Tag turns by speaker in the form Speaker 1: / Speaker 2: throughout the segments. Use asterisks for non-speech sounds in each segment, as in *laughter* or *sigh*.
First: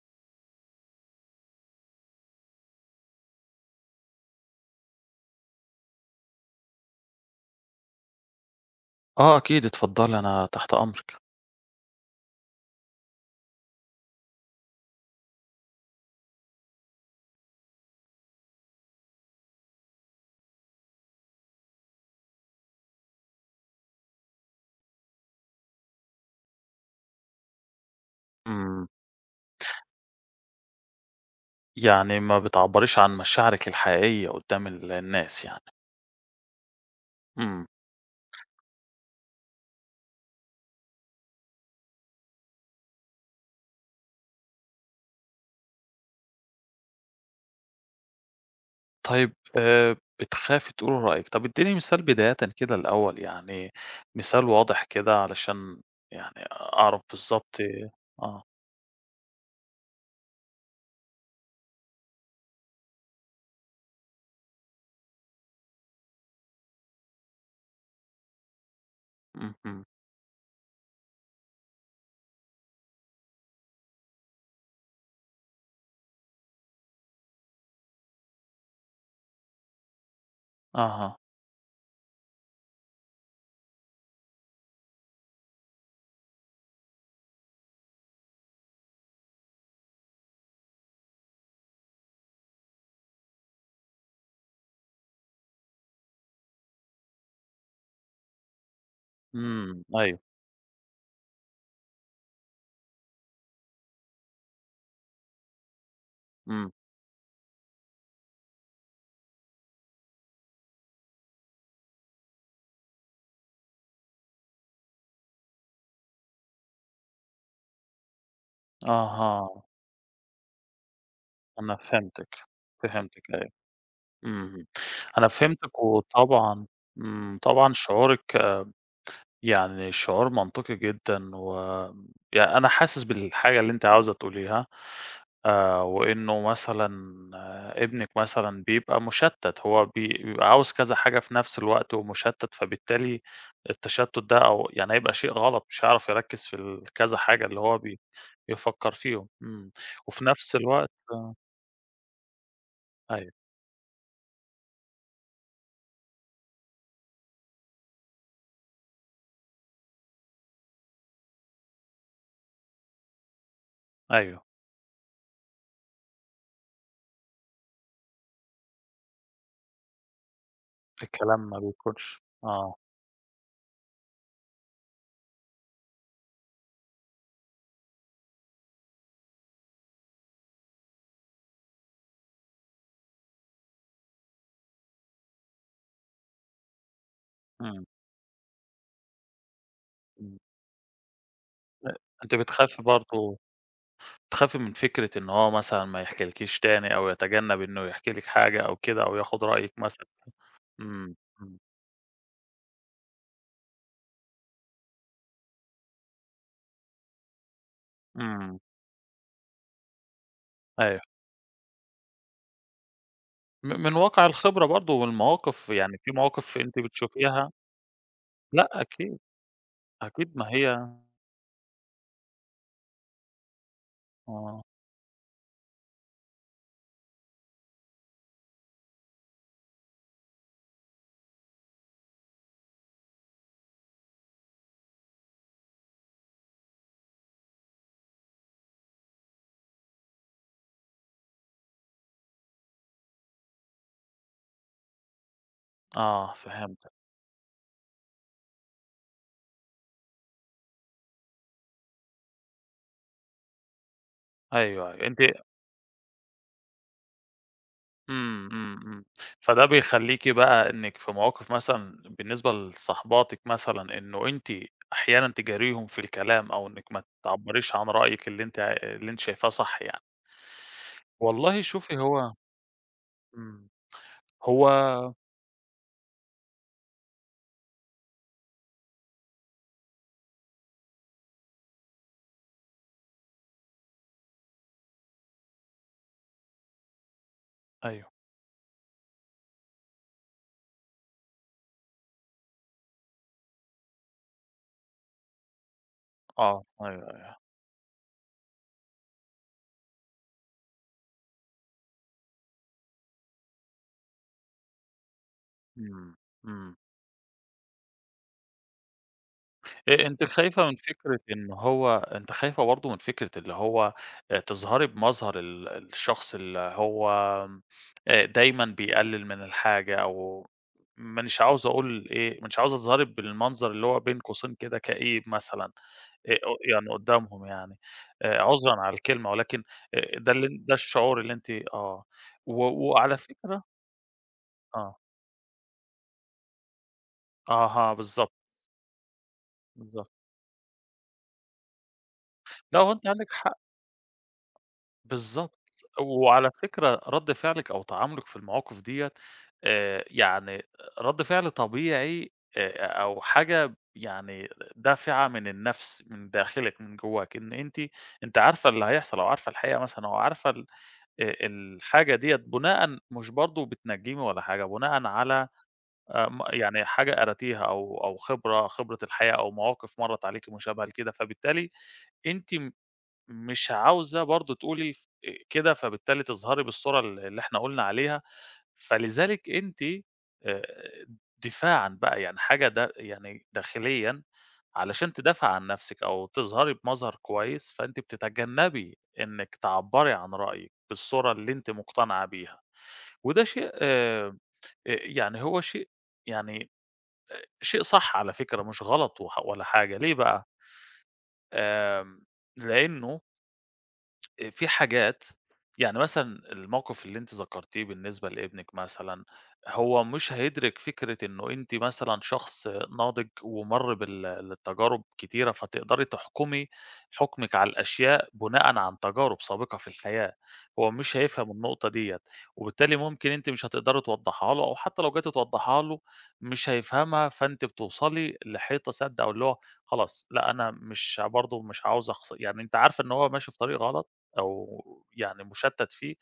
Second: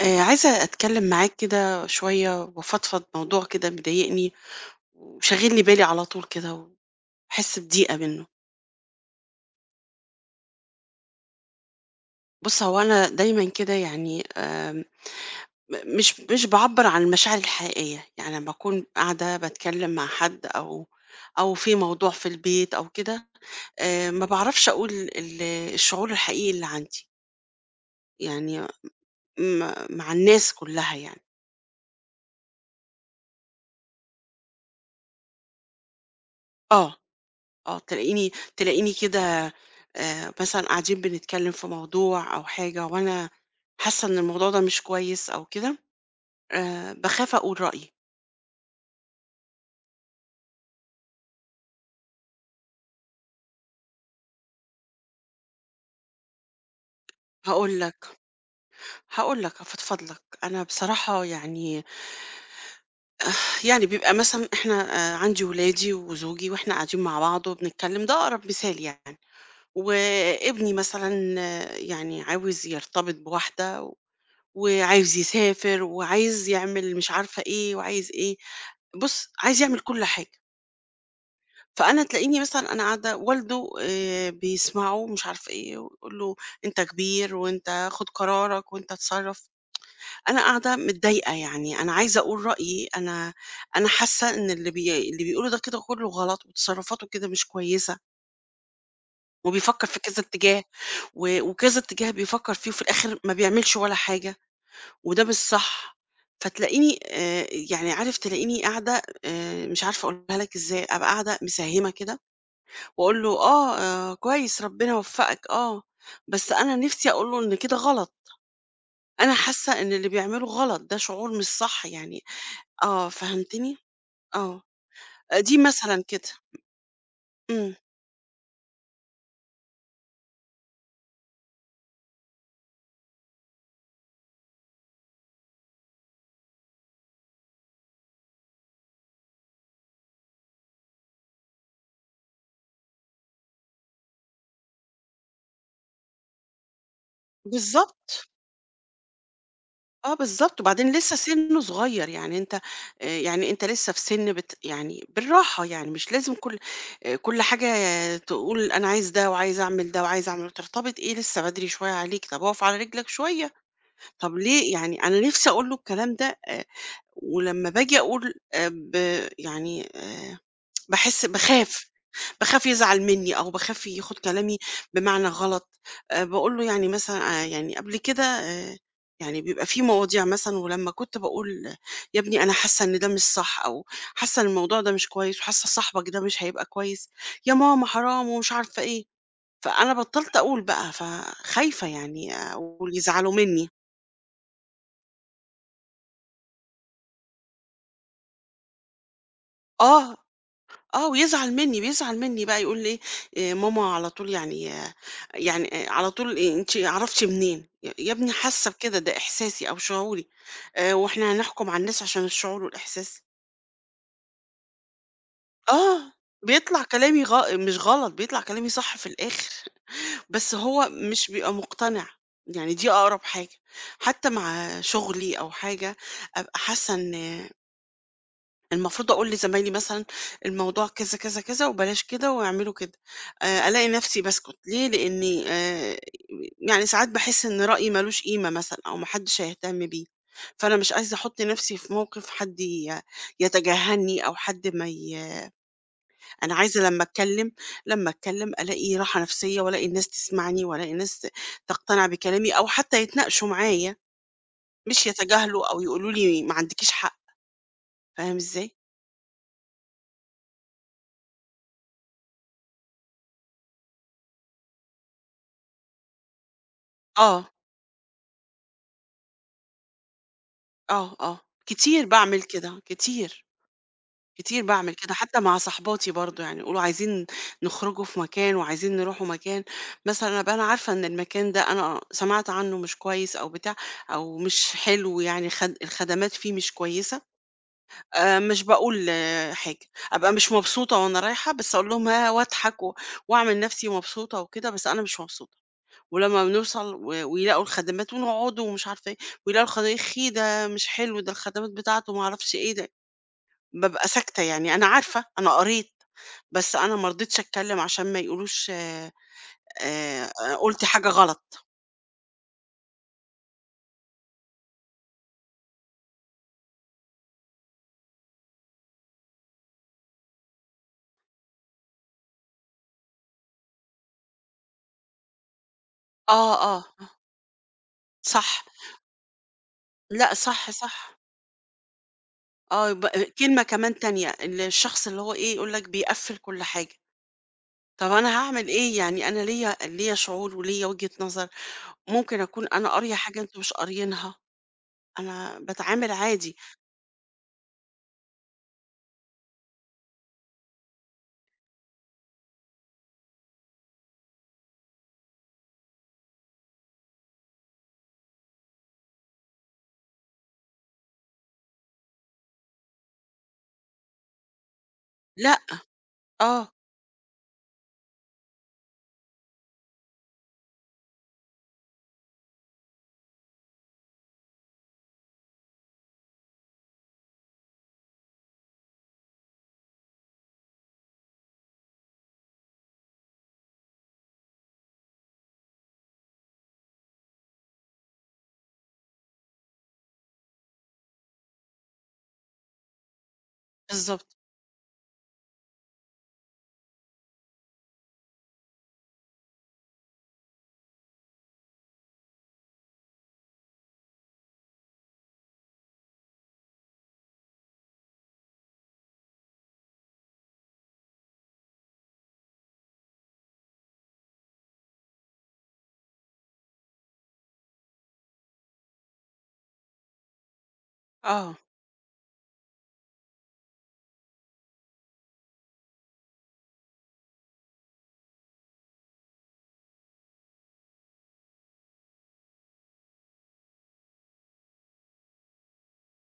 Speaker 1: آه، عايزة أتكلم معاك كده شوية وأفضفض موضوع كده مضايقني وشاغل لي بالي على طول كده وأحس بضيقة منه.
Speaker 2: آه أكيد، اتفضّلي أنا تحت أمرِك.
Speaker 1: بص، هو أنا دايما كده يعني مش بعبر عن المشاعر الحقيقية، يعني لما أكون قاعدة بتكلم مع حد أو في موضوع في البيت أو كده. آه، ما بعرفش أقول الشعور الحقيقي اللي عندي يعني،
Speaker 2: إمم،
Speaker 1: مع الناس كلها يعني.
Speaker 2: يعني ما بتعبّريش عن مشاعرِك الحقيقية قدّام الناس يعني.
Speaker 1: آه
Speaker 2: إمم،
Speaker 1: آه، تلاقيني كده مثلًا قاعدين بنتكلم في موضوع أو حاجة، وأنا حاسة إن الموضوع ده مش كويس أو كده، باخاف أقول رأيي.
Speaker 2: طيب بتخافي تقولي رأيِك، طب ادّيني مثال بدايةً كده الأول، يعني مثال واضح كده علشان يعني أعرف بالضبط
Speaker 1: هاقول لك،
Speaker 2: آه،
Speaker 1: هاقول لك، هافضفض لك. أنا بصراحة يعني، يعني بيبقى مثلًا إحنا عندي ولادي وزوجي وإحنا قاعدين مع بعض وبنتكلم، ده أقرب مثال يعني.
Speaker 2: اهم،
Speaker 1: وابني مثلًا آه، يعني عاوز يرتبط بواحدة وعايز يسافر، وعايز يعمل مش عارفة إيه، وعايز إيه، بُص عايز يعمل كل حاجة.
Speaker 2: أها،
Speaker 1: فأنا تلاقيني مثلًا أنا قاعدة والده بيسمعه مش عارفة إيه، ويقول له: "أنت كبير، وأنت خُد قرارك، وأنت اتصرّف." أنا قاعدة متضايقة يعني، أنا عايزة أقول رأيي، أنا أنا حاسة إن اللي بيقوله ده كده كُلّه غلط، وتصرُّفاته كده مش كويسة،
Speaker 2: إمم،
Speaker 1: وبيفكّر في
Speaker 2: أيوه،
Speaker 1: كذا اتجاه، وكذا اتجاه بيفكّر فيه، وفي الآخر ما بيعملش ولا حاجة. وده مش صح.
Speaker 2: إمم،
Speaker 1: فتلاقيني يعني عارف، تلاقيني قاعدة، مش عارفة أقولها لك إزاي، أبقى قاعدة مسهّمة كده وأقول له آه، كويس ربنا وفّقك آه، بس أنا نِفْسي أقول له إن كده غلط. أنا
Speaker 2: أها،
Speaker 1: حاسة إن اللي بيعمله غلط، ده شعور مش
Speaker 2: أنا
Speaker 1: صح يعني.
Speaker 2: فهمتِك،
Speaker 1: آه،
Speaker 2: فهمتِك أيوه،
Speaker 1: فهمتني؟ آه،
Speaker 2: إمم، أنا
Speaker 1: آه، دي
Speaker 2: فهمتِك
Speaker 1: مثلًا كده.
Speaker 2: وطبعًا طبعًا
Speaker 1: إمم،
Speaker 2: شعورِك يعني شعور منطقي جدًا و يعني أنا حاسس بالحاجة اللي أنتِ عاوزة تقوليها وإنه مثلًا آه، ابنِك مثلًا بيبقى مُشتَّت، هو بيبقى عاوز كذا حاجة في نفس الوقت ومُشتَّت، فبالتالي التشتُّت ده أو يعني هيبقى شيء غلط، مش هيعرف يركِّز في كذا حاجة اللي هو
Speaker 1: بالضبط.
Speaker 2: بيفكّر فيهم. إمم.
Speaker 1: آه
Speaker 2: وفي نفس
Speaker 1: بالضبط،
Speaker 2: الوقت
Speaker 1: وبعدين لسه
Speaker 2: آه،
Speaker 1: سِنُّه صغير، يعني أنت
Speaker 2: أيوه،
Speaker 1: يعني أنت لسه في سِن يعني بالراحة، يعني مش لازم كل كل حاجة تقول أنا عايز ده وعايز أعمل ده وعايز أعمل ترتبط إيه، لسه بدري شوية عليك، طَب أُقف على رجلك شوية، طَب
Speaker 2: أيوه.
Speaker 1: ليه؟ يعني أنا نِفْسي أقول له الكلام ده، ولمّا باجي أقول ب يعني باحس
Speaker 2: الكلام ما
Speaker 1: باخاف.
Speaker 2: بيكونش
Speaker 1: باخاف
Speaker 2: آه.
Speaker 1: يزعل منّي أو باخاف ياخُد كلامي بمعنى غلط. باقول له يعني مثلًا، يعني قبل كده يعني بيبقى في مواضيع مثلًا، ولمّا كنت باقول يا ابني أنا حاسّة إن ده مش صح، أو حاسّة إن الموضوع ده مش كويس، وحاسّة صاحبك ده مش هيبقى كويس، يا
Speaker 2: إمم،
Speaker 1: ماما حرام ومش عارفة إيه، فأنا بطّلت
Speaker 2: إمم.
Speaker 1: أقول بقى، فخايفة
Speaker 2: أ
Speaker 1: يعني
Speaker 2: أنتِ بتخافي
Speaker 1: أقول يزعلوا
Speaker 2: برضه
Speaker 1: منّي.
Speaker 2: تخافي من فكرة إن هو مثلًا ما يحكيلكيش تاني أو يتجنب إنه يحكي لِك حاجة أو كده أو ياخد رأيِك مثلًا،
Speaker 1: آه. آه،
Speaker 2: إمم،
Speaker 1: ويزعل
Speaker 2: إمم،
Speaker 1: منّي، بيزعل منّي بقى يقول لي إيه، ماما على طول يعني آه، يعني على طول أنتِ عرفتِ منين؟ يا ابني
Speaker 2: إمم،
Speaker 1: حاسّة بكده، ده إحساسي أو شعوري،
Speaker 2: أيوه،
Speaker 1: وإحنا هنحكُم على الناس عشان الشعور والإحساس؟
Speaker 2: من واقع الخبرة برضه والمواقف، يعني في
Speaker 1: آه،
Speaker 2: مواقف أنتِ
Speaker 1: بيطلع كلامي
Speaker 2: بتشوفيها
Speaker 1: مش غلط، بيطلع كلامي
Speaker 2: لأ
Speaker 1: صح في
Speaker 2: أكيد،
Speaker 1: الآخر،
Speaker 2: أكيد ما
Speaker 1: بس
Speaker 2: هي
Speaker 1: هو مش بيبقى مقتنع. يعني دي أقرب حاجة، حتى
Speaker 2: آه،
Speaker 1: مع شغلي أو حاجة، أبقى حاسّة إن المفروض أقول لزمايلي مثلًا الموضوع كذا، كذا، كذا وبلاش كده واعملوا كده، ألاقي نفسي باسكت. ليه؟ لإني يعني ساعات باحس إن رأيي ما لوش قيمة مثلًا أو ما حدش هيهتم بيه، فأنا مش عايزة أحُط نفسي في موقف حد يتجاهلني أو حد ما ي.
Speaker 2: آه
Speaker 1: أنا عايزة
Speaker 2: فهمتِك،
Speaker 1: لمّا أتكلم، لمّا أتكلم ألاقي راحة نفسية وألاقي الناس تسمعني وألاقي الناس تقتنع بكلامي أو حتى يتناقشوا معايا،
Speaker 2: أيوه، أيوه،
Speaker 1: مش يتجاهلوا أو يقولوا لي ما عندكيش حق، فاهم
Speaker 2: إمم،
Speaker 1: إزاي؟
Speaker 2: إمم، إمم، فده بيخلّيكِ بقى إنِّك في مواقف مثلًا بالنسبة لصاحباتِك مثلًا إنه أنتِ أحيانًا تجاريهم في الكلام أو إنِّك ما
Speaker 1: آه.
Speaker 2: تعبّريش عن رأيِك اللي أنتِ شايفاه صح يعني.
Speaker 1: آه، آه،
Speaker 2: والله شوفي
Speaker 1: كتير باعمل كده، كتير،
Speaker 2: إمم،
Speaker 1: كتير
Speaker 2: هو
Speaker 1: باعمل كده، حتى مع صاحباتي برضه، يعني يقولوا عايزين نخرجوا في مكان وعايزين نروحوا مكان، مثلًا أبقى أنا عارفة إن المكان ده أنا سمعت عنه مش كويس أو بتاع أو مش حلو، يعني خد الخدمات فيه مش كويسة.
Speaker 2: أيوه،
Speaker 1: مش باقول حاجة، أبقى مش مبسوطة وأنا رايحة، بس أقول لهم ها واضحك و واعمل نفسي مبسوطة وكده، بس أنا مش مبسوطة. ولمّا
Speaker 2: آه،
Speaker 1: بنوصل
Speaker 2: أيوه، أيوه،
Speaker 1: ويلاقوا الخدمات ونقعدوا ومش عارفة إيه، ويلاقوا الخدم ده مش حلو، ده الخدمات بتاعته ما أعرفش إيه ده، بابقى ساكتة، يعني أنا عارفة، أنا قريت،
Speaker 2: إمم،
Speaker 1: بس
Speaker 2: إمم،
Speaker 1: أنا ما رضيتش أتكلم عشان ما يقولوش
Speaker 2: أنتِ
Speaker 1: آآ
Speaker 2: خايفة من
Speaker 1: قُلت حاجة
Speaker 2: فكرة إن
Speaker 1: غلط.
Speaker 2: هو أنتِ خايفة برضه من فكرة اللي هو تظهري بمظهر الشخص اللي هو دايمًا بيقلل من الحاجة أو مانيش عاوز أقول إيه، مش عاوزة تظهري بالمنظر اللي هو بين قوسين كده كئيب مثلًا، أ
Speaker 1: آه، آه،
Speaker 2: يعني
Speaker 1: آه،
Speaker 2: قدّامهم يعني،
Speaker 1: صح،
Speaker 2: عذرًا على الكلمة ولكن ده
Speaker 1: لأ
Speaker 2: ال
Speaker 1: صح،
Speaker 2: ده
Speaker 1: صح،
Speaker 2: الشعور اللي أنتِ، و
Speaker 1: آه،
Speaker 2: وعلى
Speaker 1: يبقى كلمة
Speaker 2: فكرة
Speaker 1: كمان تانية،
Speaker 2: آه،
Speaker 1: الشخص اللي هو إيه، يقول لك بيقفّل كل حاجة،
Speaker 2: أها
Speaker 1: طَب أنا
Speaker 2: بالضبط،
Speaker 1: هاعمل إيه؟ يعني أنا ليّا
Speaker 2: بالضبط.
Speaker 1: ليّا شعور وليّا وجهة نظر، ممكن أكون
Speaker 2: لأ
Speaker 1: أنا
Speaker 2: هو أنتِ
Speaker 1: قارية
Speaker 2: عندِك
Speaker 1: حاجة
Speaker 2: حق،
Speaker 1: أنتم مش قاريينها، أنا
Speaker 2: بالضبط.
Speaker 1: باتعامل
Speaker 2: وعلى
Speaker 1: عادي.
Speaker 2: فكرة رَد فعلِك أو تعاملِك في المواقف ديّة يعني رَد فعل طبيعي أو حاجة يعني دافعة من النفس، من داخلِك، من جواك، إن أنتِ أنتِ عارفة اللي هيحصل أو عارفة الحقيقة مثلًا أو عارفة الحاجة ديّة بناءً مش برضه بتنجّمي ولا حاجة، بناءً على
Speaker 1: لأ،
Speaker 2: م
Speaker 1: آه،
Speaker 2: يعني حاجة قريتيها أو أو خبرة الحياة أو مواقف مرّت عليكِ مشابهة لكده، فبالتالي أنتِ مش عاوزة برضه تقولي ف كده، فبالتالي تظهري بالصورة اللي إحنا قُلنا عليها، فلذلك أنتِ آآ دفاعًا بقى يعني حاجة يعني داخليًا علشان تدافعي عن نَفْسِك أو تظهري بمظهر كويس، فأنتِ بتتجنّبي إنِّك تعبّري عن رأيِك بالصورة اللي أنتِ مقتنعة بيها، وده شيء
Speaker 1: بالضبط،
Speaker 2: يعني هو شيء يعني شيء صح على فكرة مش غلط ولا حاجة، ليه بقى؟ آمم، لإنه في حاجات يعني مثلًا الموقِف اللي أنتِ ذكرتيه بالنسبة لابنِك مثلًا، هو مش هيدرك فكرة إنه أنتِ مثلًا شخص ناضج ومَر بالتجارب كتيرة، فتقدري تحكُمي حُكمِك على الأشياء بُناءً عن تجارب سابقة في الحياة، هو مش هيفهم
Speaker 1: آه،
Speaker 2: النقطة ديّة، وبالتالي ممكن أنتِ مش هتقدري توضّحيها له أو حتى لو جيتِ توضّحيها له مش هيفهمها، فأنتِ بتوصلي لحيطة سادة أو اللي هو خلاص لأ، أنا مش برضه مش عاوزة أخس يعني أنتِ عارفة إن هو ماشي في طريق غلط أو يعني مُشتّت فيه،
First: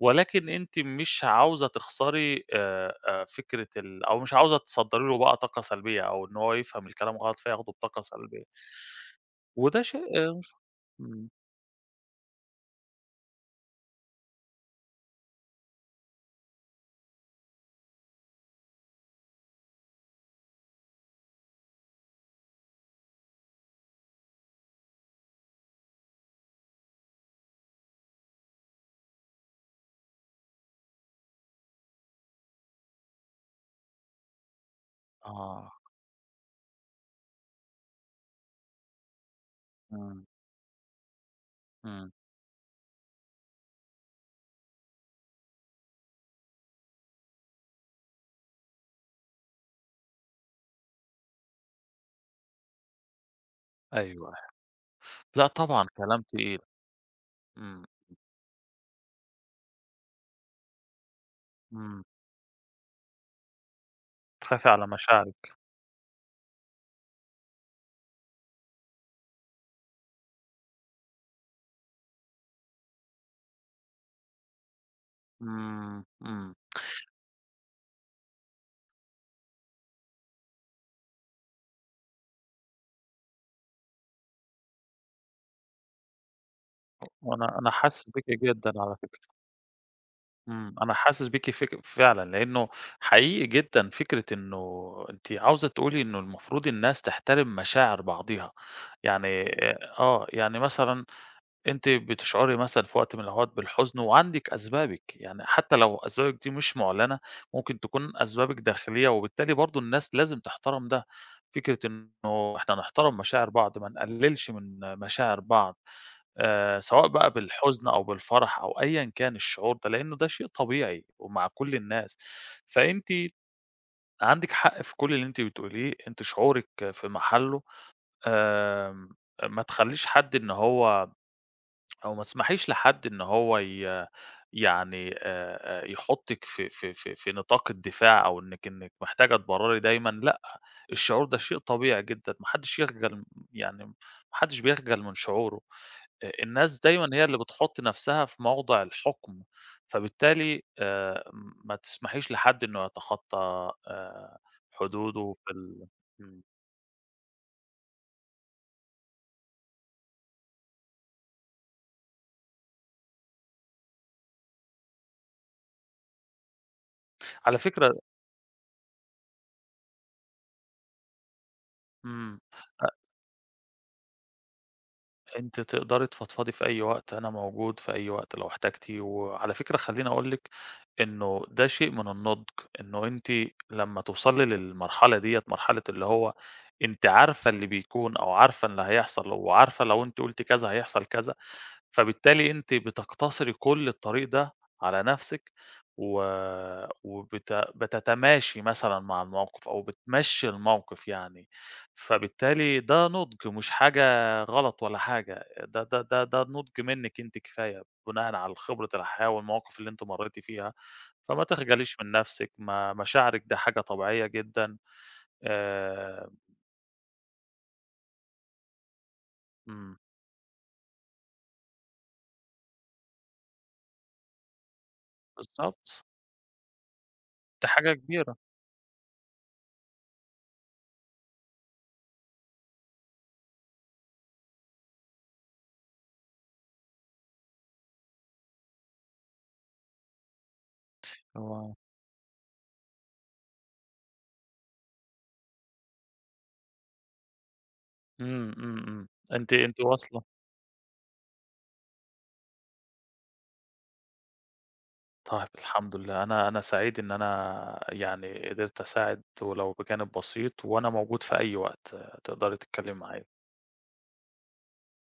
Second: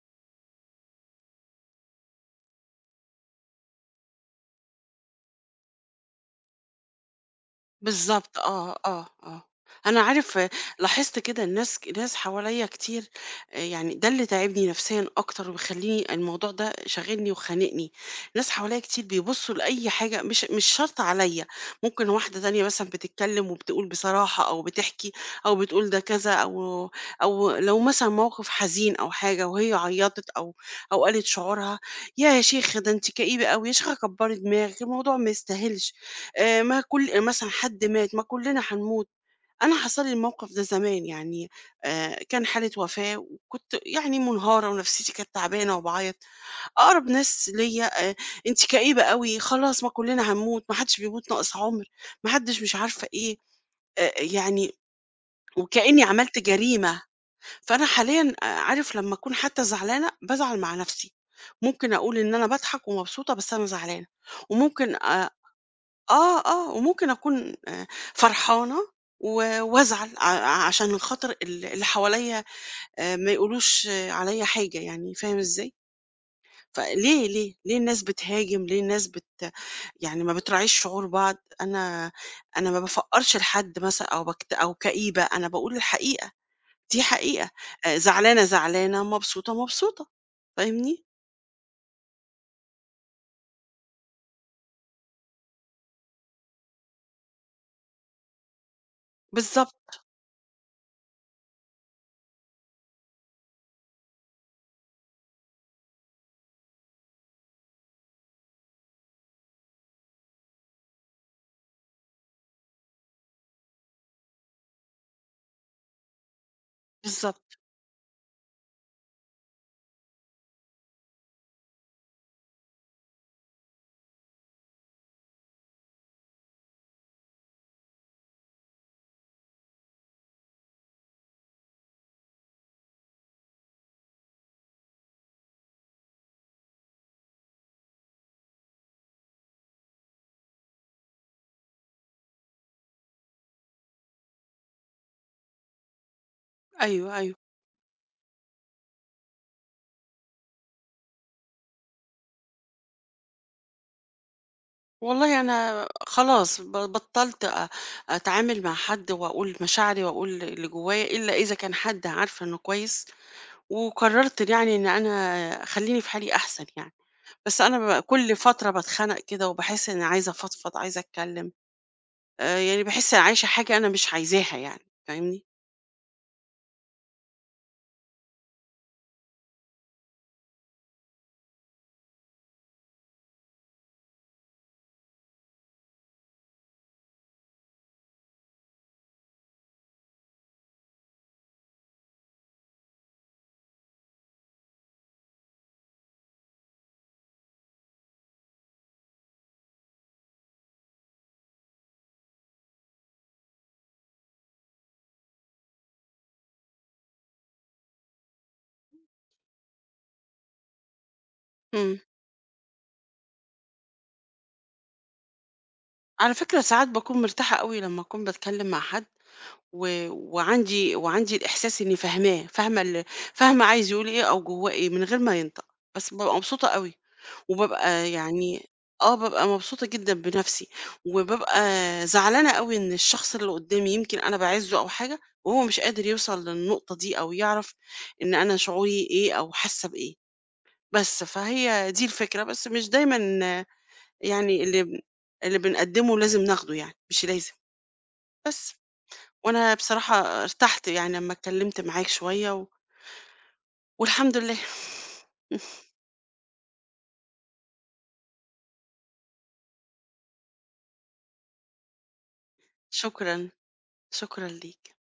Speaker 2: ولكن أنتِ مش عاوزة تخسري فكرة أو مش عاوزة تصدّري له بقى طاقة سلبية أو إن هو يفهم الكلام غلط فياخده بطاقة
Speaker 1: بالضبط
Speaker 2: سلبية،
Speaker 1: آه، آه، آه.
Speaker 2: وده
Speaker 1: أنا
Speaker 2: شيء آه،
Speaker 1: عارف آه،
Speaker 2: مش
Speaker 1: لاحظت
Speaker 2: إمم،
Speaker 1: كده الناس، ناس حواليّا كتير، يعني ده اللي تاعبني نفسيًا أكتر ومخلّيني الموضوع ده شاغلني وخانقني. ناس حواليّا كتير بيبُصّوا لأي حاجة مش شرط عليّا، ممكن واحدة تانية مثلًا بتتكلّم وبتقول بصراحة أو بتحكي أو بتقول ده كذا أو أو لو مثلًا موقف حزين أو حاجة وهي عيّطت أو أو قالت شعورها، "ياه يا شيخ ده أنتِ كئيبة أوي، يا شيخة كبّري دماغِك، الموضوع ما
Speaker 2: آه،
Speaker 1: يستاهلش." ما كل آه، مثلًا حد مات، ما كلنا هنموت. أنا حصل لي
Speaker 2: إمم،
Speaker 1: الموقف ده زمان يعني،
Speaker 2: إمم،
Speaker 1: كان حالة وفاة وكنت يعني منهارة ونفسيتي كانت تعبانة وباعيط. أقرب ناس ليّا "أنتِ كئيبة أوي، خلاص ما كلنا هنموت، ما حدش بيموت ناقص عُمر، ما حدش مش عارفة إيه."
Speaker 2: أيوه، أيوه،
Speaker 1: يعني
Speaker 2: لأ طبعًا
Speaker 1: وكإني
Speaker 2: كلام
Speaker 1: عملت
Speaker 2: تقيل،
Speaker 1: جريمة.
Speaker 2: إمم،
Speaker 1: فأنا حاليًا عارف، لمّا أكون حتى زعلانة، بازعل مع نفسي. ممكن
Speaker 2: إمم،
Speaker 1: أقول إن أنا باضحك ومبسوطة، بس أنا زعلانة.
Speaker 2: بتخافي على
Speaker 1: وممكن أ
Speaker 2: مشاعرِك،
Speaker 1: آه، آه، وممكن أكون فرحانة و وأزعل عشان خاطر اللي حواليّا ما يقولوش آه، عليّا حاجة يعني، فاهم إزاي؟
Speaker 2: إمم، إمم،
Speaker 1: فليه، ليه، ليه الناس بتهاجم، ليه الناس يعني ما بتراعيش شعور بعض؟ أنا أنا ما بافَقّرش لحد مثلًا أو باكت أو كئيبة، أنا باقول الحقيقة، دي حقيقة.
Speaker 2: وأنا حاسس بيكِ
Speaker 1: زعلانة،
Speaker 2: جدًا على
Speaker 1: زعلانة،
Speaker 2: فكرة.
Speaker 1: مبسوطة، مبسوطة،
Speaker 2: إمم، أنا
Speaker 1: فاهمني؟
Speaker 2: حاسس بيكِ فعلًا، لأنه حقيقي جدًا فكرة إنه أنتِ عاوزة تقولي إنه المفروض الناس تحترم مشاعر بعضيها، يعني
Speaker 1: بالضبط،
Speaker 2: آه، يعني مثلًا أنتِ بتشعري مثلًا في وقت من الأوقات بالحزن وعندِك أسبابِك، يعني حتى لو أسبابِك دي مش مُعلنة، ممكن تكون أسبابِك داخلية وبالتالي برضه الناس لازم تحترم ده، فكرة إنه إحنا نحترم مشاعر بعض، ما نقللش من مشاعر بعض. سواء بقى
Speaker 1: بالضبط،
Speaker 2: بالحزن أو بالفرح أو أيًا كان الشعور ده، لإنه ده شيء طبيعي ومع كل الناس، فأنتِ عندِك حق في كل اللي أنتِ بتقوليه، أنتِ شعورِك في محله، آمم، ما تخلّيش حد إن هو أو ما تسمحيش لحد إن هو يعني يحطِّك في في نطاق الدفاع أو إنِّك محتاجة تبرّري دايمًا، لأ، الشعور ده شيء طبيعي جدًا، ما حدّش يخجل يعني ما حدّش بيخجل من شعوره. الناس دايمًا
Speaker 1: أيوه،
Speaker 2: هي
Speaker 1: أيوه.
Speaker 2: اللي بتحُط نَفْسها في موضع الحُكم، فبالتالي ما تسمحيش لحد إنه يتخطّى حدوده
Speaker 1: والله
Speaker 2: في
Speaker 1: أنا
Speaker 2: إمم.
Speaker 1: خلاص بطّلت أ أتعامل مع حد وأقول مشاعري وأقول اللي جوايا، إلا إذا كان حد عارفة إنه كويس، وقررت يعني إن أنا خلّيني في حالي أحسن يعني.
Speaker 2: على
Speaker 1: بس
Speaker 2: فكرة
Speaker 1: أنا كل فترة باتخنق كده وباحس إني عايزة أفضفض، عايزة أتكلم،
Speaker 2: إمم.
Speaker 1: يعني باحس عايشة حاجة أنا مش عايزاها يعني، فاهمني؟
Speaker 2: أنتِ تقدري تفضفضي في أي وقت، أنا موجود في أي وقت لو احتجتِ، وعلى فكرة خلّيني أقول لِك إنه ده شيء من النضج، إنه أنتِ لمّا توصلي للمرحلة ديّة، مرحلة اللي هو أنتِ عارفة اللي بيكون أو عارفة اللي هيحصل وعارفة لو أنتِ قُلتِ كذا هيحصل كذا، فبالتالي أنتِ بتقتصري كل الطريق ده على نَفْسِك و بتتماشي مثلًا مع الموقف أو بتمشّي الموقف يعني، فبالتالي ده نضج مش حاجة غلط ولا حاجة، ده نُضج منِّك أنتِ كفاية، بناءً على خبرة الحياة والمواقف اللي أنتِ مرّيتِ فيها، فما تخجليش
Speaker 1: إمم.
Speaker 2: من نَفْسِك، ما مشاعرِك دي حاجة طبيعية جدًا، آآ
Speaker 1: على فكرة ساعات باكون مرتاحة أوي لمّا أكون باتكلم مع حد.
Speaker 2: إمم،
Speaker 1: وعندي الإحساس إني فاهماه، فاهمة عايز يقول إيه أو جواه إيه من غير ما ينطق،
Speaker 2: بالضبط،
Speaker 1: بس بابقى مبسوطة أوي،
Speaker 2: دي حاجة
Speaker 1: وبابقى
Speaker 2: كبيرة،
Speaker 1: يعني آه، بابقى مبسوطة جدًا بنَفْسي، وبابقى زعلانة أوي إن الشخص اللي قدّامي يمكن أنا باعزّه أو حاجة وهو مش قادر يوصل للنقطة دي أو يعرف إن أنا شعوري إيه أو حاسة بإيه، بس
Speaker 2: هو
Speaker 1: فهي دي الفكرة، بس مش دايمًا يعني اللي بنقدّمه لازم ناخده يعني، مش لازم،
Speaker 2: إمم،
Speaker 1: بس.
Speaker 2: إمم، إمم، أنتِ
Speaker 1: وأنا
Speaker 2: أنتِ
Speaker 1: بصراحة
Speaker 2: واصلة،
Speaker 1: ارتحت يعني لمّا اتكلمت معاك شوية و والحمد لله.
Speaker 2: طيب
Speaker 1: *laughs*
Speaker 2: الحمد لله، أنا سعيد إن أنا يعني قدرت أساعد ولو بجانب بسيط، وأنا موجود في أي وقت تقدري تتكلمي معايا.
Speaker 1: شكرًا، شكرًا ليك.